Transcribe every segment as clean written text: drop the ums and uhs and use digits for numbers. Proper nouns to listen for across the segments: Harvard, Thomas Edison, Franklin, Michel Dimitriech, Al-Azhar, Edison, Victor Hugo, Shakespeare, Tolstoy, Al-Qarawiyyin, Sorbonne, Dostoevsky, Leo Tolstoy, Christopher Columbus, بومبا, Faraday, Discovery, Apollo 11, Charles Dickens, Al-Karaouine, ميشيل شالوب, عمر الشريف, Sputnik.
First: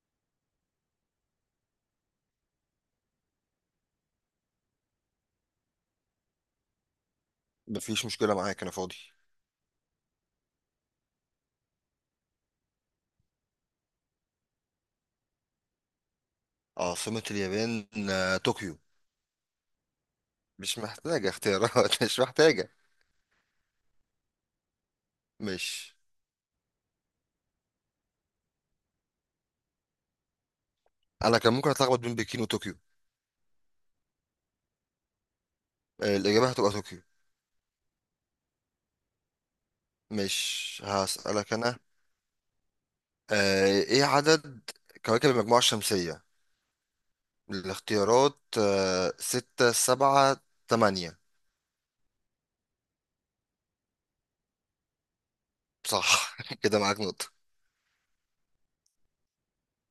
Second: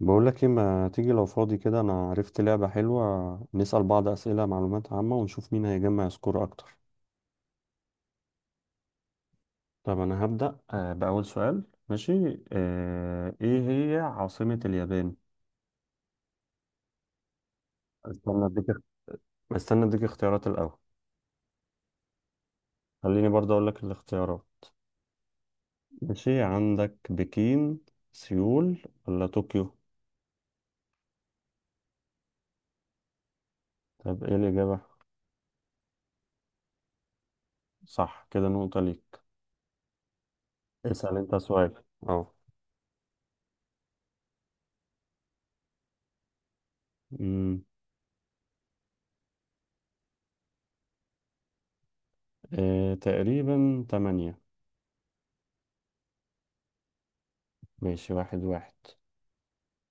بقولك ايه، ما تيجي لو فاضي كده؟ انا عرفت لعبة حلوة، نسأل بعض أسئلة معلومات عامة ونشوف مين هيجمع سكور اكتر. مفيش مشكلة معاك، أنا فاضي. طب أنا هبدأ بأول سؤال. ماشي، إيه هي عاصمة اليابان؟ عاصمة اليابان استنى أديك طوكيو. استنى أديك اختيارات الأول. مش محتاجة اختيارات مش محتاجة. خليني برضه أقول لك الاختيارات. مش. ماشي، عندك بكين، سيول ولا طوكيو؟ أنا كان ممكن أتلخبط بين بكين وطوكيو. طب إيه الإجابة؟ الإجابة هتبقى طوكيو. صح، كده نقطة ليك. مش اسأل أنت هسألك سؤال. أنا. إيه عدد كواكب المجموعة الشمسية؟ أمم، الاختيارات ستة، سبعة، تمانية. تقريبا تمانية. صح كده معاك نقطة. ماشي، واحد واحد.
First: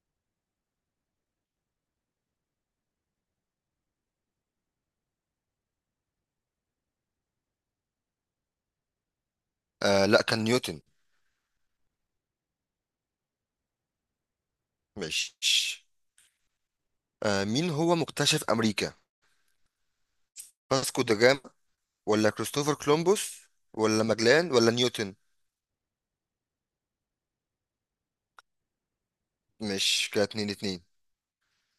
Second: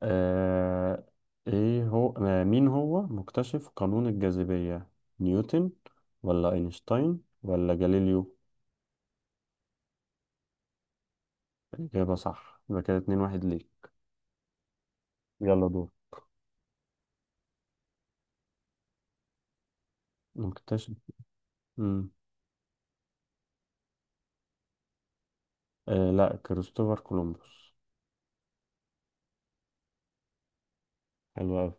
آه ايه هو آه مين هو مكتشف قانون الجاذبية؟ نيوتن ولا اينشتاين ولا جاليليو؟ لأ، كان نيوتن. الإجابة صح، يبقى كده اتنين واحد ليك. مش. يلا دور. مين هو مكتشف أمريكا؟ مكتشف. فاسكو دا جاما مم. ولا كريستوفر كولومبوس ولا ماجلان ولا نيوتن؟ لا، كريستوفر كولومبوس. مش، كده اتنين اتنين. حلو أوي.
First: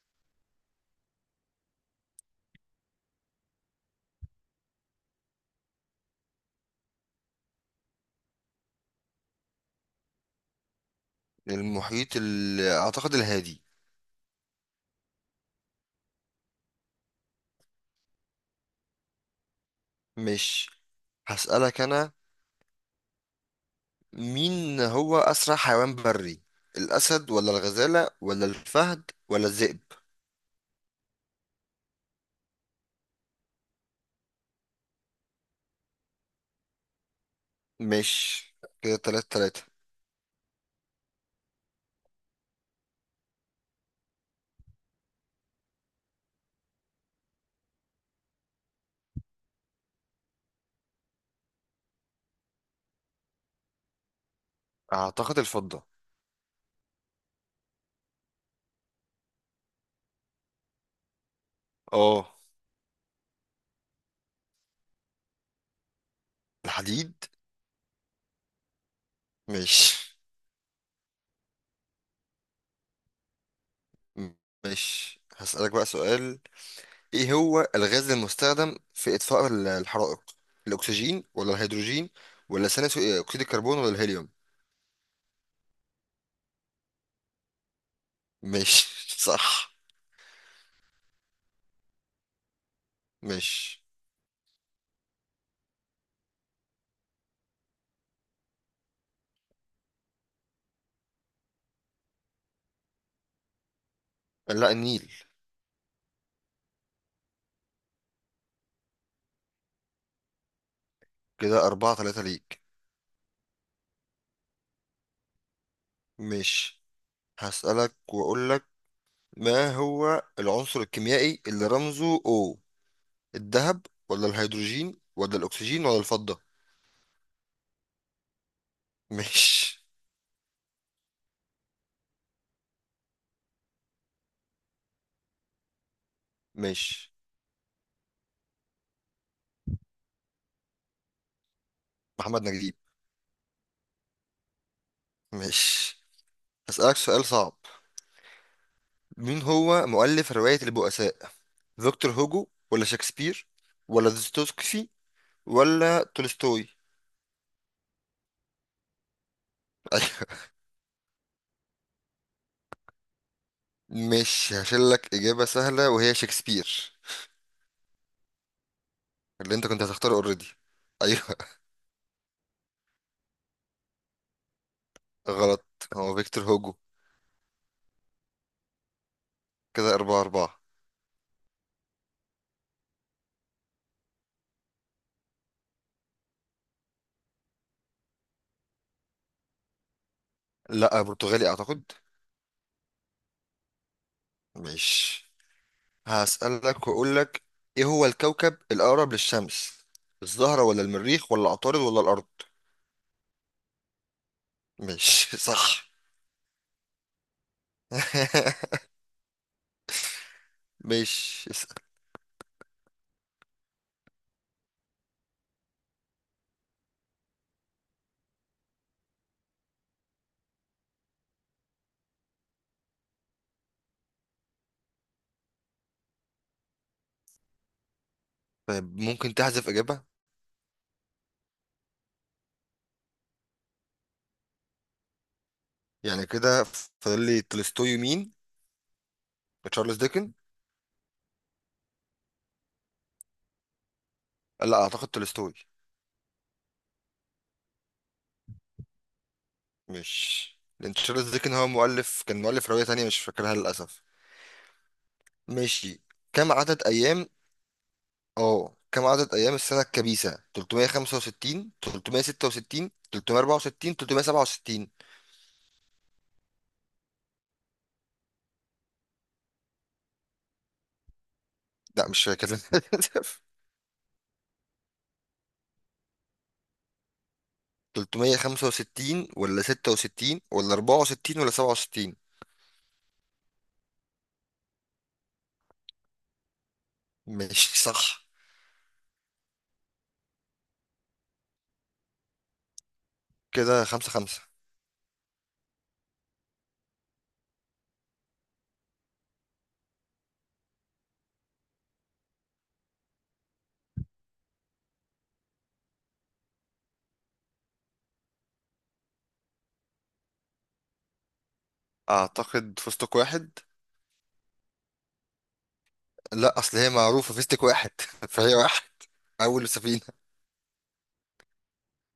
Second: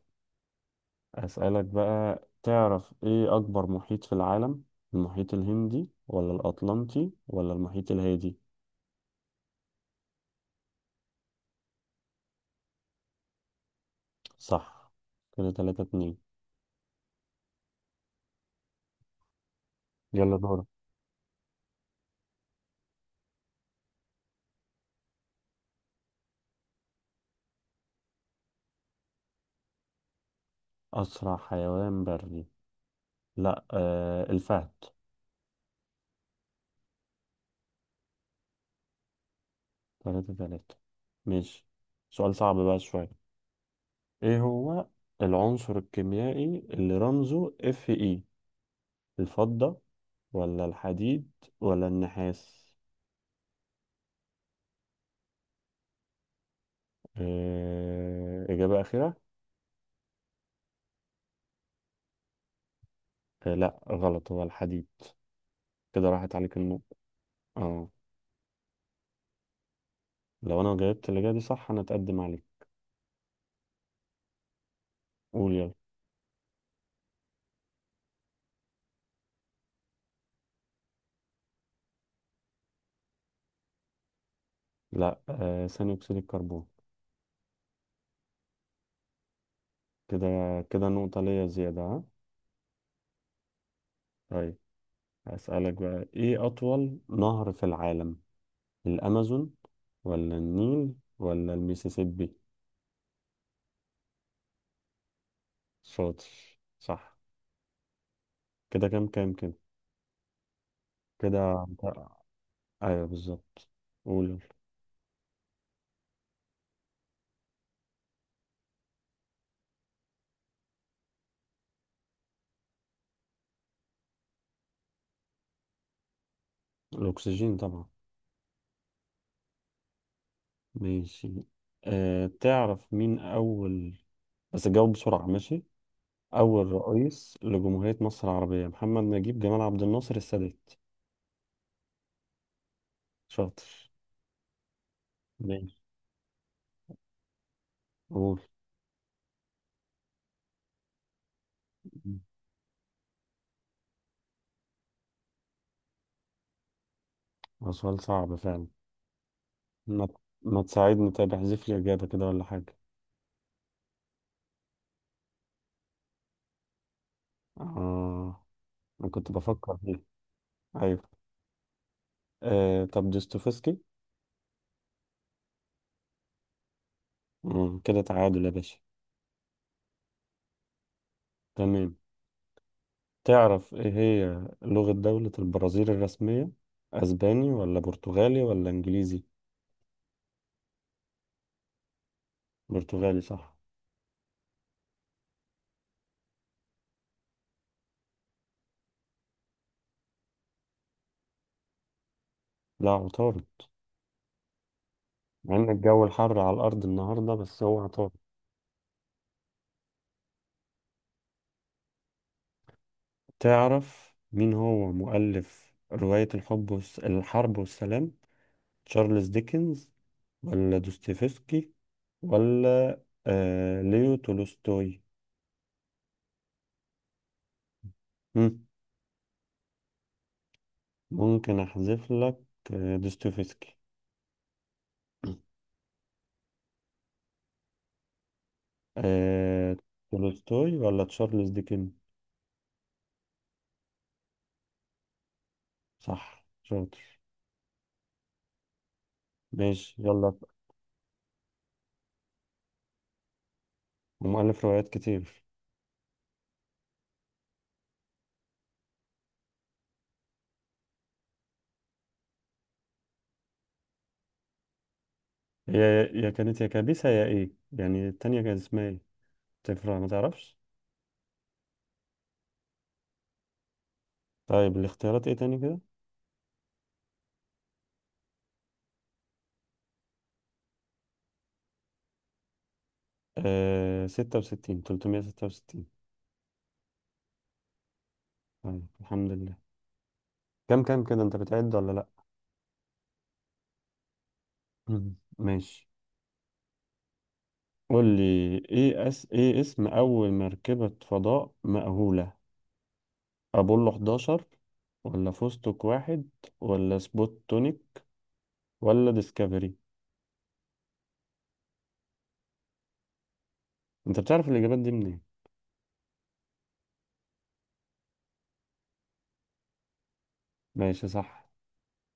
أسألك بقى، تعرف ايه أكبر محيط في العالم؟ المحيط الهندي ولا الأطلنطي ولا المحيط الهادي؟ المحيط اعتقد الهادي. صح، كده تلاتة اتنين. يلا دور. مش. هسألك انا. مين هو اسرع حيوان بري؟ الاسد ولا الغزالة ولا الفهد ولا الذئب؟ أسرع حيوان بري؟ لا، الفهد. مش، كده تلاتة تلاتة. تلاتة تلاتة. ماشي. سؤال صعب بقى شوية. ايه هو العنصر الكيميائي اللي رمزه Fe؟ الفضة ولا الحديد ولا النحاس؟ اعتقد الفضة. إجابة أخيرة؟ اه، لا، غلط، هو الحديد. كده راحت عليك النقطة. الحديد. اه. مش. لو أنا جاوبت الإجابة دي صح، أنا أتقدم عليك. مش قول هسألك يلا. بقى سؤال. ايه هو الغاز المستخدم في اطفاء الحرائق؟ الاكسجين ولا الهيدروجين ولا ثاني اكسيد الكربون ولا الهيليوم؟ لا، ثاني أكسيد الكربون. مش صح. كده كده نقطة ليا زيادة، ها؟ مش. طيب. هسألك بقى، إيه أطول نهر في العالم؟ الأمازون ولا النيل ولا الميسيسيبي؟ لا، النيل. شاطر، صح. كده كام كام كده. كده. كده أربعة ثلاثة ليك. أيوه، بالظبط. قول يلا. مش هسألك وأقولك: ما هو العنصر الكيميائي اللي رمزه O؟ الذهب ولا الهيدروجين ولا الأكسجين ولا الفضة؟ الأكسجين طبعا. مش. ماشي. تعرف مين أول، بس جاوب بسرعة، ماشي؟ أول مش. رئيس لجمهورية مصر العربية، محمد نجيب، جمال عبد الناصر، السادات؟ محمد نجيب. شاطر. ماشي. مش هسألك سؤال صعب. قول. مين هو مؤلف رواية البؤساء؟ فيكتور هوجو ولا شكسبير ولا دوستويفسكي ولا تولستوي؟ هو سؤال صعب فعلا. ما أيوة. ما تساعدني طيب، احذف لي إجابة كده ولا حاجة. مش هشيل لك إجابة سهلة وهي شكسبير. آه. أنا كنت اللي أنت بفكر كنت فيه. هتختاره أوريدي. أيوه. أيوة. طب دوستويفسكي. غلط، هو فيكتور هوجو. كده تعادل يا باشا. كده أربعة أربعة. تمام. تعرف ايه هي لغة دولة البرازيل الرسمية؟ اسباني ولا برتغالي ولا انجليزي؟ لا، برتغالي أعتقد. برتغالي، صح. ماشي، هسألك وأقول لك: إيه هو الكوكب الأقرب للشمس؟ الزهرة ولا المريخ ولا عطارد ولا الأرض؟ لا، عطارد. ماشي مع ان صح. الجو الحر على الارض النهاردة، بس هو عطارد. ماشي، اسأل. تعرف مين هو مؤلف رواية الحرب والسلام؟ تشارلز ديكنز ولا دوستويفسكي ولا ليو تولستوي؟ مم، طيب، ممكن تحذف إجابة؟ ممكن احذف لك دوستويفسكي. يعني كده فاضل لي تولستوي، مين؟ آه... تشارلز ديكن. تولستوي ولا تشارلز ديكن؟ لا، أعتقد تولستوي. صح، شاطر. ماشي يلا. مش. لأن تشارلز ديكن هو مؤلف، كان مؤلف رواية تانية مش فاكرها للأسف. ومؤلف روايات كتير. ماشي. كم عدد أيام؟ اه، كم عدد ايام السنه الكبيسه؟ 365، 366، 364، 367؟ هي يا كانت يا كابيسة، يا ايه يعني التانية، كانت اسمها ايه؟ تفرق؟ ما تعرفش؟ لا، مش فاكر للأسف. طيب، الاختيارات ايه تاني كده؟ 365 ولا 66 ولا 64 ولا 67؟ آه... ستة وستين تلتمية ستة وستين. ماشي، صح. طيب، الحمد لله. كم كده، انت بتعد ولا لأ؟ كده خمسة خمسة. مم. ماشي. قول لي ايه اسم اول مركبة فضاء مأهولة؟ ابولو 11 ولا فستق واحد ولا سبوتونيك ولا ديسكفري؟ اعتقد فستق واحد. انت بتعرف الاجابات دي منين؟ لا، اصل هي معروفة، فيستك واحد فهي واحد، اول سفينة. ماشي، صح.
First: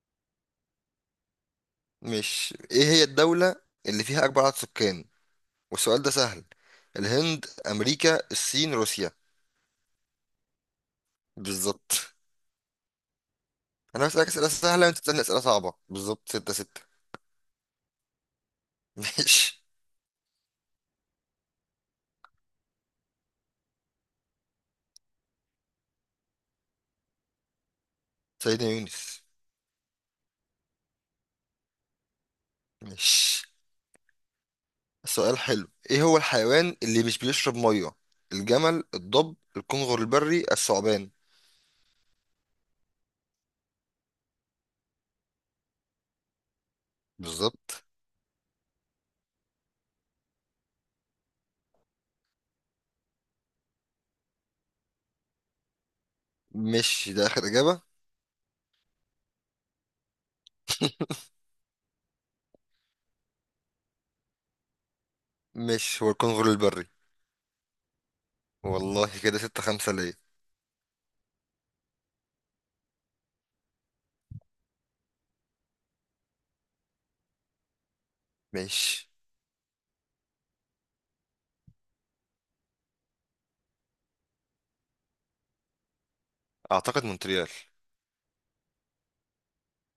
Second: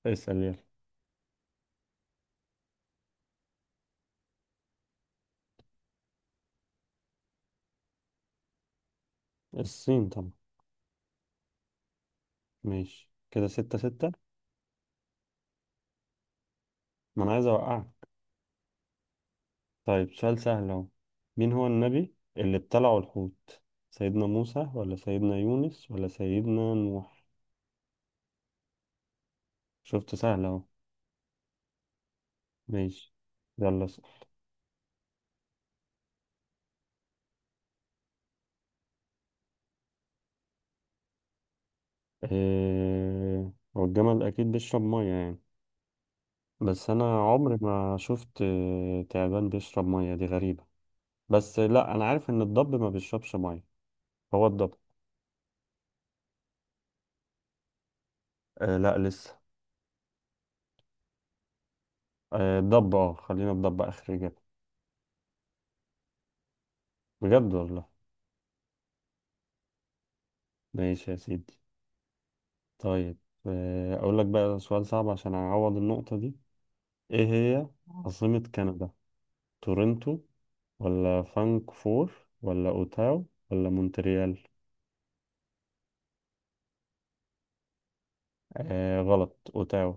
اسأل يلا. مش. ايه هي الدولة اللي فيها اكبر عدد سكان؟ والسؤال ده سهل. الهند، امريكا، الصين، روسيا؟ الصين طبعا. بالظبط. ماشي، كده ستة انا ستة. بسألك اسئله سهله وانت بتسالني اسئله صعبه. بالظبط، ستة ستة. ما انا عايز اوقعك. ماشي. طيب، سؤال سهل اهو. مين هو النبي اللي ابتلعه الحوت؟ سيدنا موسى ولا سيدنا يونس ولا سيدنا نوح؟ سيدنا يونس. شفت، سهل اهو. ماشي، ماشي. يلا اسأل. سؤال حلو: ايه هو الحيوان اللي مش بيشرب ميه؟ الجمل، الضب، الكنغر البري، الثعبان؟ اه... هو الجمل اكيد بيشرب مية يعني. بس انا عمري بالظبط. ما شفت، تعبان بيشرب مية، دي غريبة. بس لا، انا عارف ان الضب ما بيشربش مية. هو الضب. مش ده اخر اجابه؟ لا، لسه. آه الضب اه خلينا الضب اخر اجابه. مش، هو الكنغر البري. بجد والله. والله، كده ستة خمسة ليا. ماشي يا سيدي. طيب، اقول لك بقى سؤال صعب عشان اعوض النقطه دي. ايه هي عاصمه كندا؟ مش. تورنتو ولا فانكفور ولا اوتاو ولا مونتريال؟ اعتقد مونتريال. غلط، اوتاو.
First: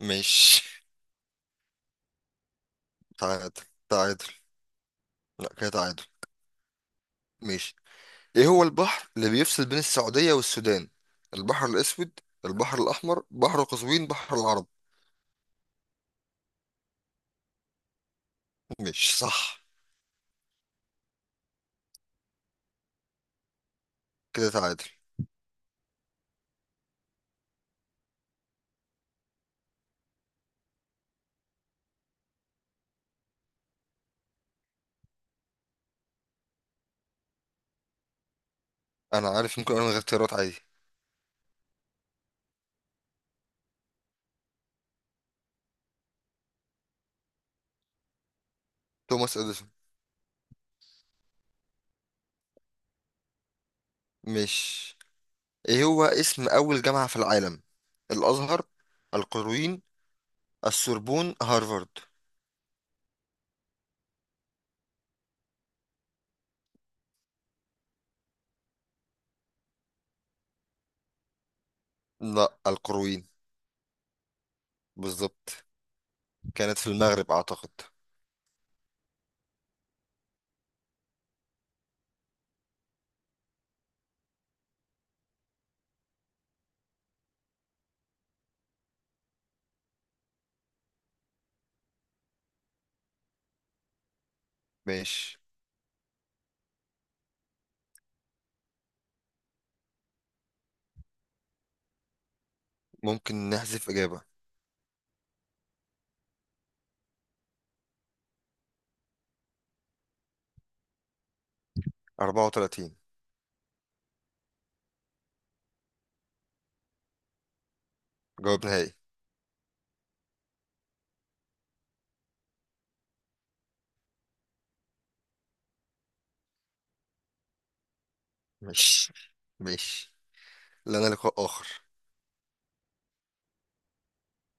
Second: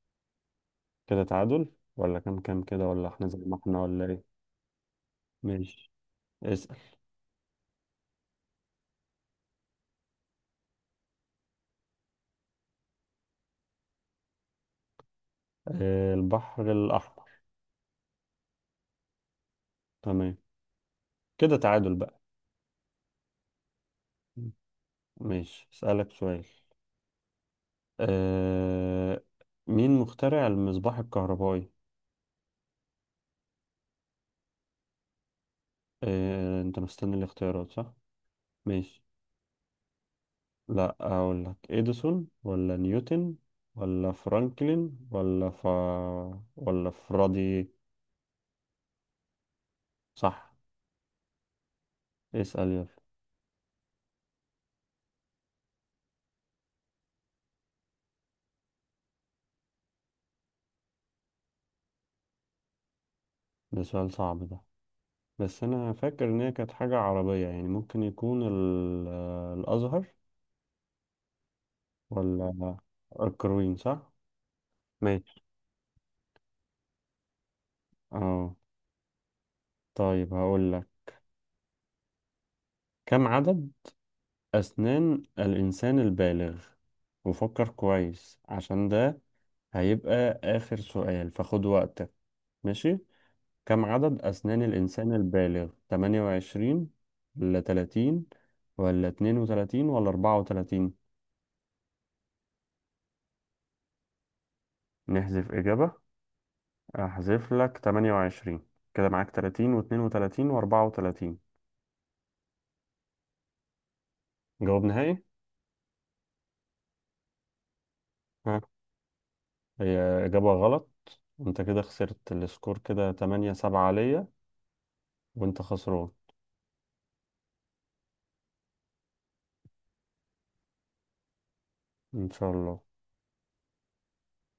مش. كده تعادل؟ ولا كام كام كده، ولا احنا زي تعادل. ما احنا، ولا ايه؟ تعادل. لا، كده ماشي، تعادل. اسأل. مش. ايه هو البحر اللي بيفصل بين السعودية والسودان؟ البحر الاسود، البحر الاحمر، بحر قزوين، بحر العرب؟ البحر الاحمر. مش صح. تمام، كده تعادل بقى. كده تعادل. ماشي، اسألك سؤال. آه مين مخترع المصباح الكهربائي؟ انت مستني الاختيارات، صح؟ ماشي. انا عارف، ممكن انا من غير اختيارات عادي. لا، اقول لك اديسون ولا نيوتن ولا فرانكلين ولا فرادي؟ توماس اديسون. صح. اسأل يلا. مش. ايه هو اسم اول جامعة في العالم؟ الازهر، القرويين، السوربون، هارفارد؟ ده سؤال صعب ده. بس انا فاكر ان هي كانت حاجة عربية يعني، ممكن يكون ال... آه، الازهر لا، ولا... القرويين. الكروين، صح؟ ماشي. بالظبط. كانت في المغرب اعتقد. اه. طيب، هقول لك. كم عدد أسنان الإنسان البالغ؟ وفكر كويس عشان ده هيبقى آخر سؤال، فخد وقتك. ماشي. كم عدد أسنان الإنسان ماشي، البالغ، 28 ولا 30 ولا 32 ولا 34؟ ممكن نحذف اجابة. نحذف إجابة؟ أحذف لك 28. كده معاك 30 و32 و34. 34 جواب نهائي؟ ها. جواب نهائي. هي إجابة غلط. انت كده خسرت السكور، كده 8-7 عليا، وانت خسران. مش. مش. لنا لقاء اخر. ان شاء الله.